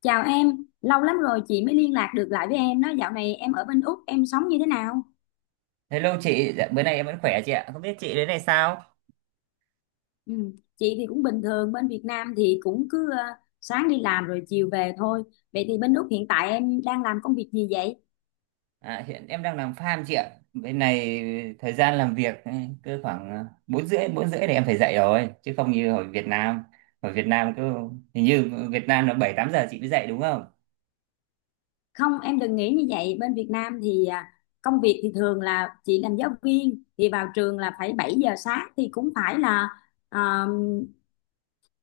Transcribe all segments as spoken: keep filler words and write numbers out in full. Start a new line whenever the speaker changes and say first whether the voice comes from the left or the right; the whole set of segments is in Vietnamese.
left: Chào em, lâu lắm rồi chị mới liên lạc được lại với em. Đó dạo này em ở bên Úc, em sống như thế nào?
right: Hello chị, dạ, bữa nay em vẫn khỏe chị ạ. Không biết chị đến này sao?
left: Ừ. Chị thì cũng bình thường, bên Việt Nam thì cũng cứ ờ, sáng đi làm rồi chiều về thôi. Vậy thì bên Úc hiện tại em đang làm công việc gì vậy?
right: À, hiện em đang làm farm chị ạ. Bên này thời gian làm việc ấy, cứ khoảng ờ, bốn rưỡi bốn rưỡi thì em phải dậy rồi, chứ không như ở Việt Nam. Ở Việt Nam cứ hình như Việt Nam là bảy tám giờ chị mới dậy đúng không?
left: Không, em đừng nghĩ như vậy. Bên Việt Nam thì à, công việc thì thường là chị làm giáo viên thì vào trường là phải bảy giờ sáng, thì cũng phải là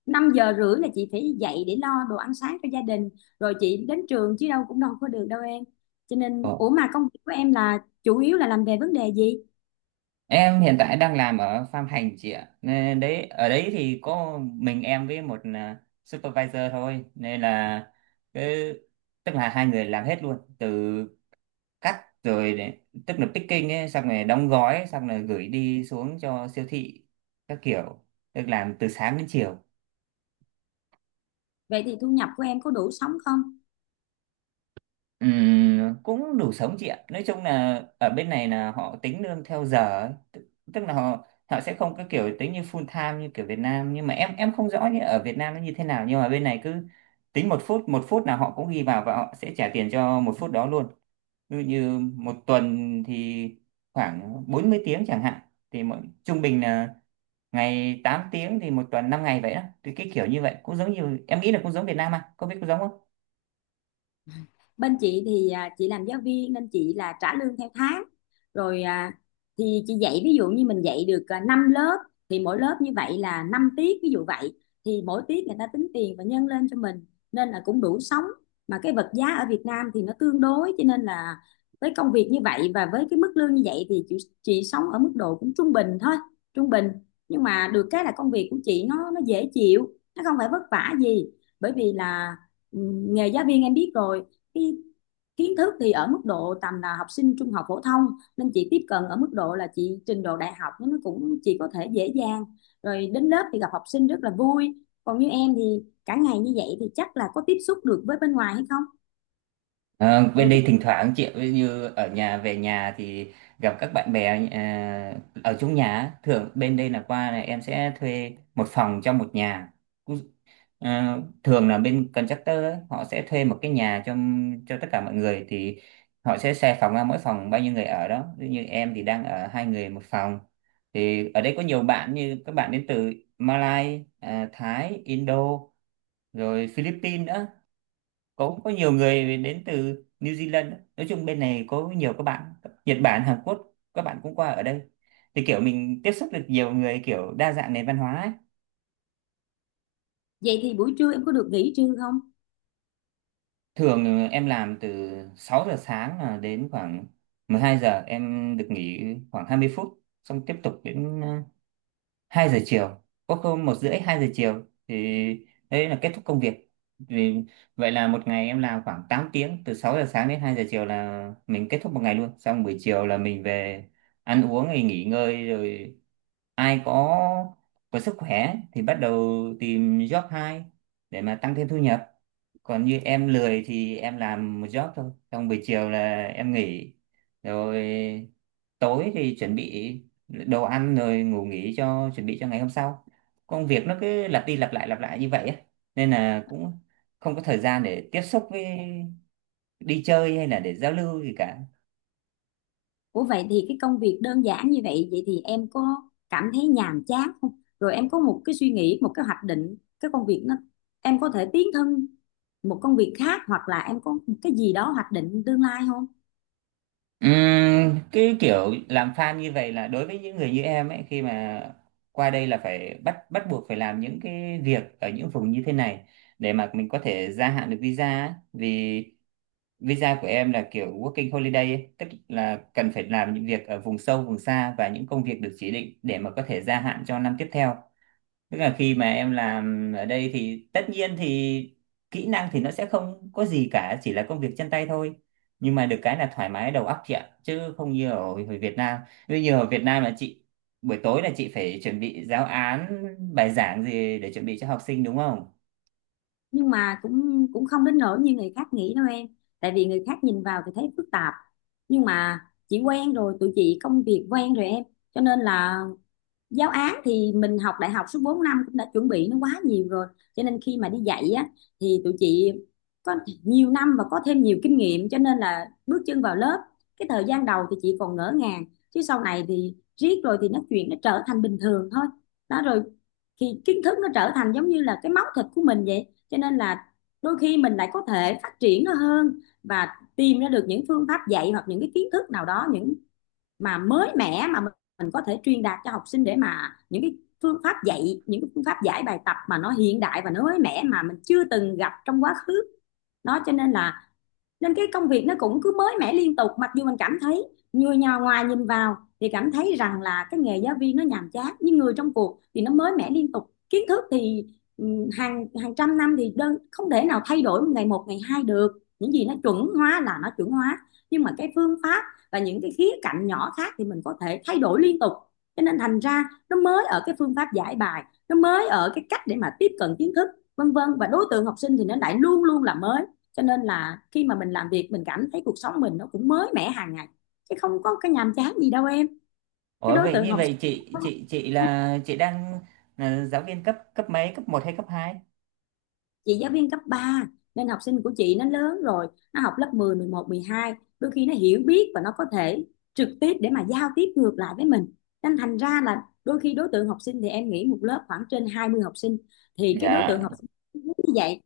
left: năm giờ rưỡi là chị phải dậy để lo đồ ăn sáng cho gia đình, rồi chị đến trường chứ đâu cũng đâu có được đâu em. Cho
right: Ồ.
left: nên ủa mà công việc của em là chủ yếu là làm về vấn đề gì?
right: Em hiện tại đang làm ở farm hành chị ạ, nên đấy ở đấy thì có mình em với một à, supervisor thôi, nên là cứ tức là hai người làm hết luôn từ cắt rồi để, tức là picking ấy, xong rồi đóng gói, xong rồi gửi đi xuống cho siêu thị các kiểu, được làm từ sáng đến chiều.
left: Vậy thì thu nhập của em có đủ sống không?
right: Ừm, cũng đủ sống chị ạ. Nói chung là ở bên này là họ tính lương theo giờ ấy. Tức, tức là họ họ sẽ không có kiểu tính như full time như kiểu Việt Nam, nhưng mà em em không rõ như ở Việt Nam nó như thế nào, nhưng mà bên này cứ tính một phút một phút là họ cũng ghi vào và họ sẽ trả tiền cho một phút đó luôn. Ví dụ như một tuần thì khoảng bốn mươi tiếng chẳng hạn, thì mỗi trung bình là ngày tám tiếng, thì một tuần năm ngày vậy đó, thì cái kiểu như vậy cũng giống như, em nghĩ là cũng giống Việt Nam à, có biết cũng giống không?
left: Bên chị thì à, chị làm giáo viên nên chị là trả lương theo tháng, rồi à, thì chị dạy ví dụ như mình dạy được à, năm lớp, thì mỗi lớp như vậy là năm tiết ví dụ vậy, thì mỗi tiết người ta tính tiền và nhân lên cho mình, nên là cũng đủ sống. Mà cái vật giá ở Việt Nam thì nó tương đối, cho nên là với công việc như vậy và với cái mức lương như vậy thì chị chị sống ở mức độ cũng trung bình thôi, trung bình. Nhưng mà được cái là công việc của chị nó nó dễ chịu, nó không phải vất vả gì. Bởi vì là ừ, nghề giáo viên em biết rồi, cái kiến thức thì ở mức độ tầm là học sinh trung học phổ thông, nên chị tiếp cận ở mức độ là chị trình độ đại học nó cũng chị có thể dễ dàng, rồi đến lớp thì gặp học sinh rất là vui. Còn như em thì cả ngày như vậy thì chắc là có tiếp xúc được với bên ngoài hay không?
right: Ờ, bên
left: rồi cái,
right: đây thỉnh thoảng chị ví như ở nhà về nhà thì gặp các bạn bè ờ, ở chung nhà á. Thường bên đây là qua là em sẽ thuê một phòng trong một nhà. À, Thường là bên contractor ấy, họ sẽ thuê một cái nhà cho cho tất cả mọi người, thì họ sẽ xe phòng ra, mỗi phòng bao nhiêu người ở đó. Ví dụ như em thì đang ở hai người một phòng. Thì ở đây có nhiều bạn, như các bạn đến từ Malai à, Thái, Indo, rồi Philippines nữa, có có nhiều người đến từ New Zealand nữa. Nói chung bên này có nhiều các bạn Nhật Bản, Hàn Quốc, các bạn cũng qua ở đây, thì kiểu mình tiếp xúc được nhiều người, kiểu đa dạng nền văn hóa ấy.
left: vậy thì buổi trưa em có được nghỉ trưa không?
right: Thường em làm từ sáu giờ sáng là đến khoảng mười hai giờ em được nghỉ khoảng hai mươi phút, xong tiếp tục đến ờ, hai giờ chiều, có hôm một rưỡi hai giờ chiều, thì đấy là kết thúc công việc. Vì vậy là một ngày em làm khoảng tám tiếng, từ sáu giờ sáng đến hai giờ chiều là mình kết thúc một ngày luôn. Xong buổi chiều là mình về ăn uống rồi nghỉ ngơi, rồi ai có có sức khỏe thì bắt đầu tìm job hai để mà tăng thêm thu nhập. Còn như em lười thì em làm một job thôi, xong buổi chiều là em nghỉ, rồi tối thì chuẩn bị đồ ăn rồi ngủ nghỉ, cho chuẩn bị cho ngày hôm sau. Công việc nó cứ lặp đi lặp lại lặp lại như vậy á, nên là cũng không có thời gian để tiếp xúc với, đi chơi hay là để giao lưu gì cả.
left: Ủa vậy thì cái công việc đơn giản như vậy, vậy thì em có cảm thấy nhàm chán không? Rồi em có một cái suy nghĩ, một cái hoạch định, cái công việc nó em có thể tiến thân một công việc khác, hoặc là em có một cái gì đó hoạch định tương lai không?
right: Ừm, cái kiểu làm fan như vậy là, đối với những người như em ấy, khi mà qua đây là phải bắt bắt buộc phải làm những cái việc ở những vùng như thế này để mà mình có thể gia hạn được visa ấy. Vì visa của em là kiểu working holiday ấy, tức là cần phải làm những việc ở vùng sâu vùng xa và những công việc được chỉ định để mà có thể gia hạn cho năm tiếp theo. Tức là khi mà em làm ở đây thì tất nhiên thì kỹ năng thì nó sẽ không có gì cả, chỉ là công việc chân tay thôi. Nhưng mà được cái là thoải mái đầu óc chị ạ, chứ không như ở, ở Việt Nam. Bây giờ ở Việt Nam là chị buổi tối là chị phải chuẩn bị giáo án, bài giảng gì để chuẩn bị cho học sinh đúng không?
left: Nhưng mà cũng cũng không đến nỗi như người khác nghĩ đâu em. Tại vì người khác nhìn vào thì thấy phức tạp. Nhưng mà chị quen rồi, tụi chị công việc quen rồi em. Cho nên là giáo án thì mình học đại học suốt bốn năm cũng đã chuẩn bị nó quá nhiều rồi, cho nên khi mà đi dạy á thì tụi chị có nhiều năm và có thêm nhiều kinh nghiệm, cho nên là bước chân vào lớp, cái thời gian đầu thì chị còn ngỡ ngàng, chứ sau này thì riết rồi thì nó chuyện nó trở thành bình thường thôi. Đó rồi thì kiến thức nó trở thành giống như là cái máu thịt của mình vậy, cho nên là đôi khi mình lại có thể phát triển nó hơn và tìm ra được những phương pháp dạy hoặc những cái kiến thức nào đó, những mà mới mẻ mà mình có thể truyền đạt cho học sinh, để mà những cái phương pháp dạy, những cái phương pháp giải bài tập mà nó hiện đại và nó mới mẻ mà mình chưa từng gặp trong quá khứ, nó cho nên là nên cái công việc nó cũng cứ mới mẻ liên tục. Mặc dù mình cảm thấy người nhà ngoài nhìn vào thì cảm thấy rằng là cái nghề giáo viên nó nhàm chán, nhưng người trong cuộc thì nó mới mẻ liên tục. Kiến thức thì ừ, hàng hàng trăm năm thì đơn không thể nào thay đổi ngày một ngày hai được, những gì nó chuẩn hóa là nó chuẩn hóa, nhưng mà cái phương pháp và những cái khía cạnh nhỏ khác thì mình có thể thay đổi liên tục. Cho nên thành ra nó mới ở cái phương pháp giải bài, nó mới ở cái cách để mà tiếp cận kiến thức vân vân, và đối tượng học sinh thì nó lại luôn luôn là mới. Cho nên là khi mà mình làm việc mình cảm thấy cuộc sống mình nó cũng mới mẻ hàng ngày, chứ không có cái nhàm chán gì đâu em. Cái
right: Ủa
left: đối
right: vậy,
left: tượng
right: như
left: học
right: vậy
left: sinh,
right: chị chị chị là chị đang là giáo viên cấp cấp mấy, cấp một hay cấp hai?
left: chị giáo viên cấp ba nên học sinh của chị nó lớn rồi, nó học lớp mười, mười một, mười hai, đôi khi nó hiểu biết và nó có thể trực tiếp để mà giao tiếp ngược lại với mình. Nên thành ra là đôi khi đối tượng học sinh thì em nghĩ một lớp khoảng trên hai mươi học sinh, thì cái đối tượng
right: Dạ.
left: học sinh như vậy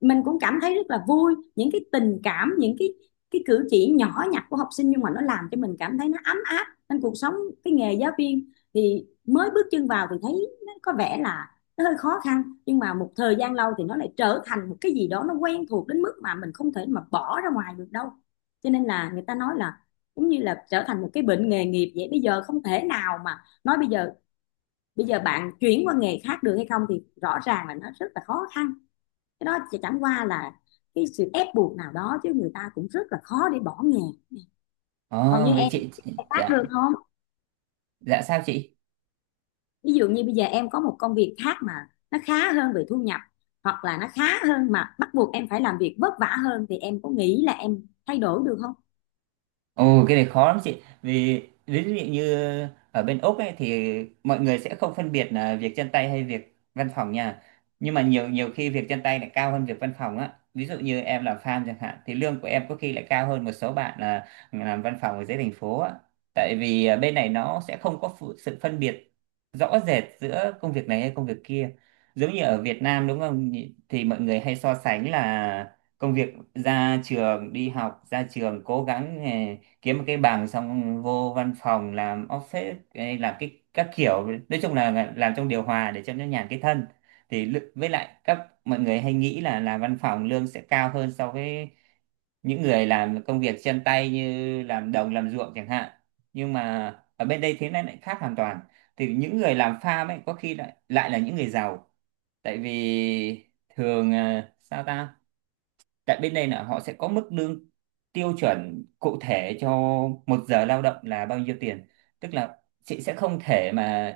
left: mình cũng cảm thấy rất là vui. Những cái tình cảm, những cái cái cử chỉ nhỏ nhặt của học sinh nhưng mà nó làm cho mình cảm thấy nó ấm áp, nên cuộc sống, cái nghề giáo viên thì mới bước chân vào thì thấy nó có vẻ là nó hơi khó khăn, nhưng mà một thời gian lâu thì nó lại trở thành một cái gì đó nó quen thuộc đến mức mà mình không thể mà bỏ ra ngoài được đâu. Cho nên là người ta nói là cũng như là trở thành một cái bệnh nghề nghiệp vậy, bây giờ không thể nào mà nói bây giờ bây giờ bạn chuyển qua nghề khác được hay không, thì rõ ràng là nó rất là khó khăn. Cái đó chỉ chẳng qua là cái sự ép buộc nào đó, chứ người ta cũng rất là khó để bỏ nghề. Còn
right: Ồ
left: như
right: vậy
left: em
right: chị, chị.
left: em khác
right: Dạ.
left: được không?
right: Dạ sao chị?
left: Ví dụ như bây giờ em có một công việc khác mà nó khá hơn về thu nhập, hoặc là nó khá hơn mà bắt buộc em phải làm việc vất vả hơn, thì em có nghĩ là em thay đổi được không?
right: Ồ, cái này khó lắm chị. Vì ví dụ như ở bên Úc ấy, thì mọi người sẽ không phân biệt là việc chân tay hay việc văn phòng nha. Nhưng mà nhiều nhiều khi việc chân tay lại cao hơn việc văn phòng á. Ví dụ như em làm farm chẳng hạn, thì lương của em có khi lại cao hơn một số bạn là làm văn phòng ở dưới thành phố á. Tại vì à, bên này nó sẽ không có phụ- sự phân biệt rõ rệt giữa công việc này hay công việc kia. Giống như ở Việt Nam đúng không nhỉ? Thì mọi người hay so sánh là công việc ra trường, đi học ra trường cố gắng kiếm một cái bằng, xong vô văn phòng làm office ấy, làm cái các kiểu, nói chung là làm trong điều hòa để cho nó nhàn cái thân. Thì lự- với lại các mọi người hay nghĩ là làm văn phòng lương sẽ cao hơn so với những người làm công việc chân tay, như làm đồng làm ruộng chẳng hạn. Nhưng mà ở bên đây thế này lại khác hoàn toàn, thì những người làm farm ấy có khi lại lại là những người giàu. Tại vì thường ờ, sao ta tại bên đây là họ sẽ có mức lương tiêu chuẩn cụ thể cho một giờ lao động là bao nhiêu tiền. Tức là chị sẽ không thể mà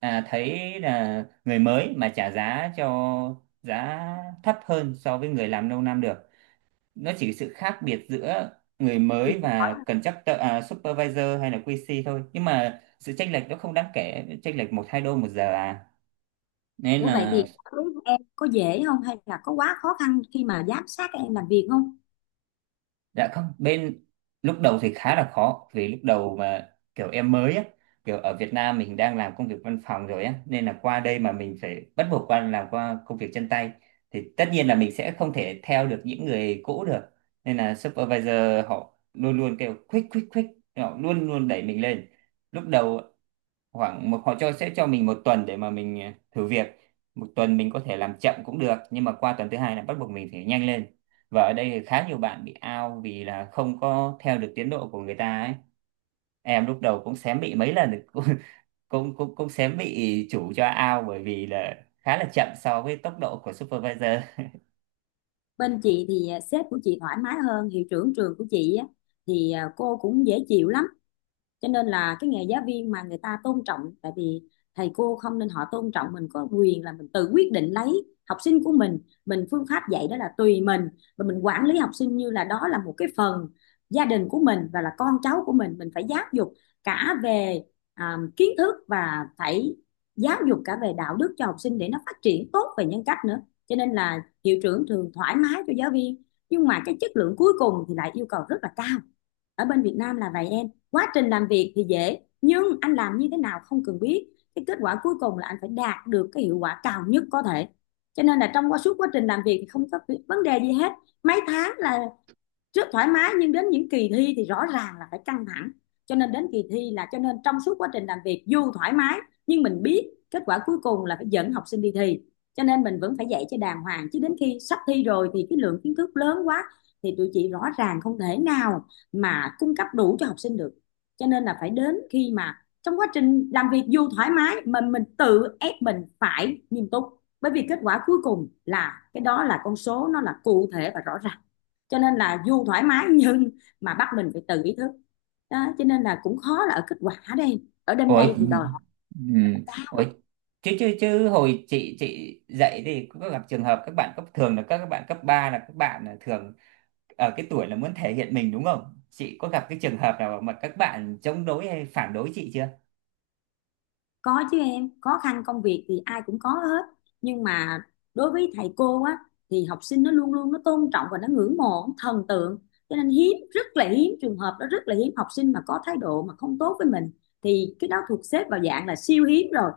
right: à, thấy là người mới mà trả giá cho giá thấp hơn so với người làm lâu năm được. Nó chỉ sự khác biệt giữa người
left: Thì
right: mới và contractor, à, supervisor hay là quy xê thôi, nhưng mà sự chênh lệch nó không đáng kể, chênh lệch một hai đô một giờ à, nên
left: ủa vậy
right: là.
left: thì đối với em có dễ không, hay là có quá khó khăn khi mà giám sát các em làm việc không?
right: Dạ không, bên lúc đầu thì khá là khó, vì lúc đầu mà kiểu em mới á, kiểu ở Việt Nam mình đang làm công việc văn phòng rồi á, nên là qua đây mà mình phải bắt buộc qua làm qua công việc chân tay, thì tất nhiên là mình sẽ không thể theo được những người cũ được. Nên là supervisor họ luôn luôn kêu quick quick quick, họ luôn luôn đẩy mình lên. Lúc đầu khoảng một, họ cho, sẽ cho mình một tuần để mà mình ờ, thử việc. Một tuần mình có thể làm chậm cũng được, nhưng mà qua tuần thứ hai là bắt buộc mình phải nhanh lên. Và ở đây thì khá nhiều bạn bị out vì là không có theo được tiến độ của người ta ấy. Em lúc đầu cũng xém bị mấy lần cũng cũng cũng, cũng xém bị chủ cho out, bởi vì là khá là chậm so với tốc độ của supervisor.
left: Bên chị thì à, sếp của chị thoải mái, hơn hiệu trưởng trường của chị á, thì à, cô cũng dễ chịu lắm. Cho nên là cái nghề giáo viên mà người ta tôn trọng, tại vì thầy cô không nên họ tôn trọng mình, có quyền là mình tự quyết định lấy học sinh của mình mình phương pháp dạy đó là tùy mình. Và mình quản lý học sinh như là đó là một cái phần gia đình của mình và là con cháu của mình mình phải giáo dục cả về à, kiến thức và phải giáo dục cả về đạo đức cho học sinh để nó phát triển tốt về nhân cách nữa. Cho nên là hiệu trưởng thường thoải mái cho giáo viên, nhưng mà cái chất lượng cuối cùng thì lại yêu cầu rất là cao. Ở bên Việt Nam là vậy em, quá trình làm việc thì dễ, nhưng anh làm như thế nào không cần biết, cái kết quả cuối cùng là anh phải đạt được cái hiệu quả cao nhất có thể. Cho nên là trong quá suốt quá trình làm việc thì không có vấn đề gì hết, mấy tháng là rất thoải mái, nhưng đến những kỳ thi thì rõ ràng là phải căng thẳng. Cho nên đến kỳ thi là, cho nên trong suốt quá trình làm việc dù thoải mái nhưng mình biết kết quả cuối cùng là phải dẫn học sinh đi thi, cho nên mình vẫn phải dạy cho đàng hoàng. Chứ đến khi sắp thi rồi thì cái lượng kiến thức lớn quá, thì tụi chị rõ ràng không thể nào mà cung cấp đủ cho học sinh được. Cho nên là phải đến khi mà trong quá trình làm việc dù thoải mái mình mình tự ép mình phải nghiêm túc, bởi vì kết quả cuối cùng là cái đó là con số nó là cụ thể và rõ ràng. Cho nên là dù thoải mái nhưng mà bắt mình phải tự ý thức. Đó cho nên là cũng khó là ở kết quả, đây ở đêm
right: Ủa,
left: đây thì đòi.
right: ừ. Ủa, chứ chứ chứ hồi chị chị dạy thì có gặp trường hợp các bạn cấp, thường là các các bạn cấp ba là các bạn là thường ở cái tuổi là muốn thể hiện mình đúng không? Chị có gặp cái trường hợp nào mà các bạn chống đối hay phản đối chị chưa?
left: Có chứ em, khó khăn công việc thì ai cũng có hết. Nhưng mà đối với thầy cô á thì học sinh nó luôn luôn nó tôn trọng và nó ngưỡng mộ, nó thần tượng. Cho nên hiếm, rất là hiếm trường hợp đó, rất là hiếm học sinh mà có thái độ mà không tốt với mình, thì cái đó thuộc xếp vào dạng là siêu hiếm rồi.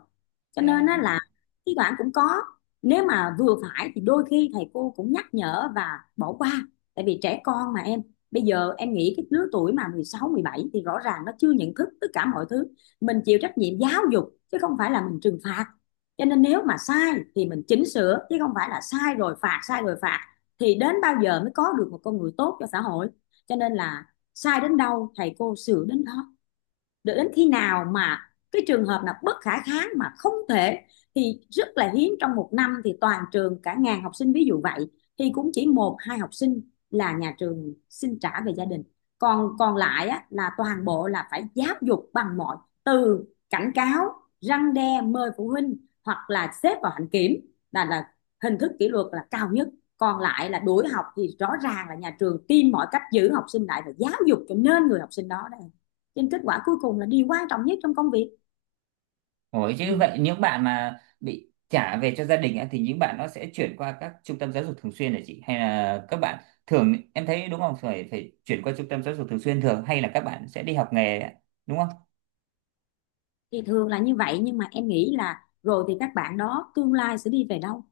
left: Cho
right: Dạ.
left: nên á là thi thoảng cũng có. Nếu mà vừa phải thì đôi khi thầy cô cũng nhắc nhở và bỏ qua. Tại vì trẻ con mà em, bây giờ em nghĩ cái lứa tuổi mà mười sáu mười bảy thì rõ ràng nó chưa nhận thức tất cả mọi thứ. Mình chịu trách nhiệm giáo dục chứ không phải là mình trừng phạt, cho nên nếu mà sai thì mình chỉnh sửa chứ không phải là sai rồi phạt, sai rồi phạt thì đến bao giờ mới có được một con người tốt cho xã hội. Cho nên là sai đến đâu thầy cô sửa đến đó, để đến khi nào mà cái trường hợp nào bất khả kháng mà không thể, thì rất là hiếm. Trong một năm thì toàn trường cả ngàn học sinh ví dụ vậy thì cũng chỉ một hai học sinh là nhà trường xin trả về gia đình. Còn còn lại á, là toàn bộ là phải giáo dục bằng mọi, từ cảnh cáo, răn đe, mời phụ huynh, hoặc là xếp vào hạnh kiểm, là là hình thức kỷ luật là cao nhất, còn lại là đuổi học, thì rõ ràng là nhà trường tìm mọi cách giữ học sinh lại và giáo dục cho nên người học sinh đó đây. Cho nên kết quả cuối cùng là điều quan trọng nhất trong công việc.
right: Ủa chứ vậy những bạn mà bị trả về cho gia đình á, thì những bạn nó sẽ chuyển qua các trung tâm giáo dục thường xuyên hả chị? Hay là các bạn thường em thấy đúng không? Phải phải chuyển qua trung tâm giáo dục thường xuyên thường, hay là các bạn sẽ đi học nghề ạ? Đúng không?
left: Thì thường là như vậy, nhưng mà em nghĩ là rồi thì các bạn đó tương lai sẽ đi về đâu,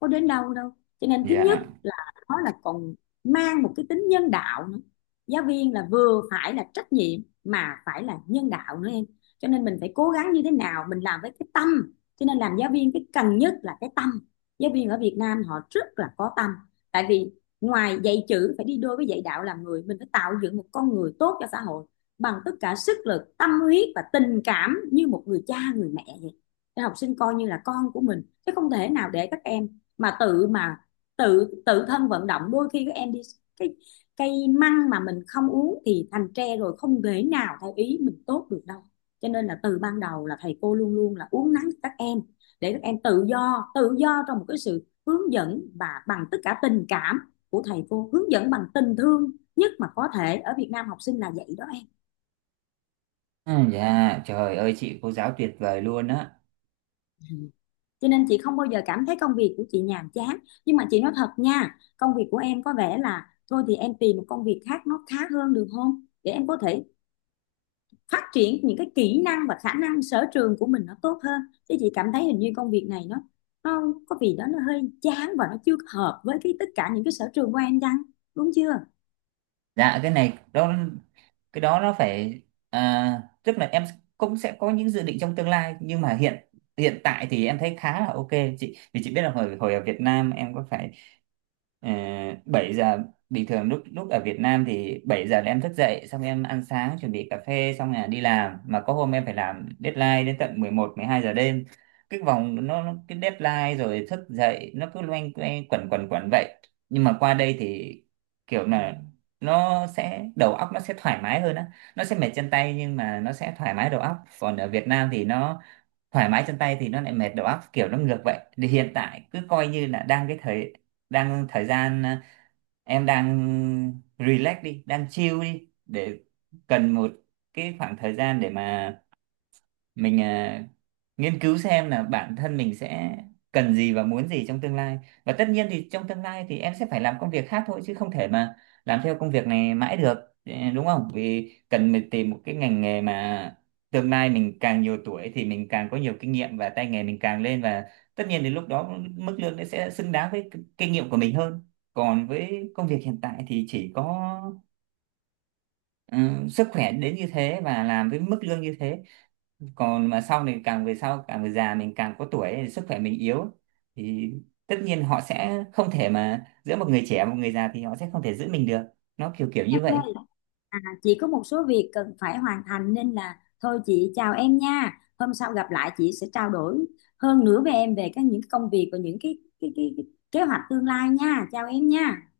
left: có đến đâu đâu. Cho nên thứ nhất
right: Dạ.
left: là nó là còn mang một cái tính nhân đạo nữa. Giáo viên là vừa phải là trách nhiệm mà phải là nhân đạo nữa em. Cho nên mình phải cố gắng như thế nào mình làm với cái tâm, cho nên làm giáo viên cái cần nhất là cái tâm. Giáo viên ở Việt Nam họ rất là có tâm, tại vì ngoài dạy chữ phải đi đôi với dạy đạo làm người, mình phải tạo dựng một con người tốt cho xã hội bằng tất cả sức lực, tâm huyết và tình cảm như một người cha người mẹ vậy. Để học sinh coi như là con của mình chứ không thể nào để các em mà tự mà tự tự thân vận động. Đôi khi các em đi, cái cây măng mà mình không uống thì thành tre rồi, không thể nào theo ý mình tốt được đâu. Cho nên là từ ban đầu là thầy cô luôn luôn là uốn nắn các em, để các em tự do, tự do trong một cái sự hướng dẫn và bằng tất cả tình cảm của thầy cô, hướng dẫn bằng tình thương nhất mà có thể. Ở Việt Nam học sinh là vậy đó em.
right: À, dạ, trời ơi chị cô giáo tuyệt vời luôn á.
left: Cho nên chị không bao giờ cảm thấy công việc của chị nhàm chán. Nhưng mà chị nói thật nha, công việc của em có vẻ là thôi thì em tìm một công việc khác nó khá hơn được không, để em có thể phát triển những cái kỹ năng và khả năng sở trường của mình nó tốt hơn. Chứ chị cảm thấy hình như công việc này nó nó có gì đó nó hơi chán và nó chưa hợp với cái tất cả những cái sở trường của em chăng, đúng chưa?
right: Dạ cái này đó, cái đó nó phải, à, tức là em cũng sẽ có những dự định trong tương lai, nhưng mà hiện hiện tại thì em thấy khá là ok chị. Vì chị biết là hồi hồi ở Việt Nam em có phải. Ờ, bảy giờ bình thường, lúc lúc ở Việt Nam thì bảy giờ là em thức dậy, xong em ăn sáng chuẩn bị cà phê xong là đi làm, mà có hôm em phải làm deadline đến tận mười một mười hai giờ đêm. Cái vòng nó, nó cái deadline rồi thức dậy, nó cứ loanh quanh quẩn quẩn quẩn vậy. Nhưng mà qua đây thì kiểu là nó sẽ đầu óc nó sẽ thoải mái hơn á, nó sẽ mệt chân tay nhưng mà nó sẽ thoải mái đầu óc. Còn ở Việt Nam thì nó thoải mái chân tay thì nó lại mệt đầu óc, kiểu nó ngược vậy. Thì hiện tại cứ coi như là đang cái thời, đang thời gian à, em đang relax đi, đang chill đi, để cần một cái khoảng thời gian để mà mình à, nghiên cứu xem là bản thân mình sẽ cần gì và muốn gì trong tương lai. Và tất nhiên thì trong tương lai thì em sẽ phải làm công việc khác thôi, chứ không thể mà làm theo công việc này mãi được. Ừ, đúng không, vì cần mình tìm một cái ngành nghề mà tương lai mình càng nhiều tuổi thì mình càng có nhiều kinh nghiệm, và tay nghề mình càng lên, và tất nhiên đến lúc đó mức lương nó sẽ xứng đáng với k- kinh nghiệm của mình hơn. Còn với công việc hiện tại thì chỉ có, ừ, sức khỏe đến như thế và làm với mức lương như thế. Còn mà sau này càng về sau, càng về già, mình càng có tuổi ấy, sức khỏe mình yếu, thì tất nhiên họ sẽ không thể mà giữa một người trẻ và một người già thì họ sẽ không thể giữ mình được. Nó kiểu kiểu
left: Em
right: như vậy.
left: ơi, chị có một số việc cần phải hoàn thành nên là thôi chị chào em nha. Hôm sau gặp lại chị sẽ trao đổi hơn nữa với em về các những công việc và những cái cái cái, cái kế hoạch tương lai nha. Chào em nha.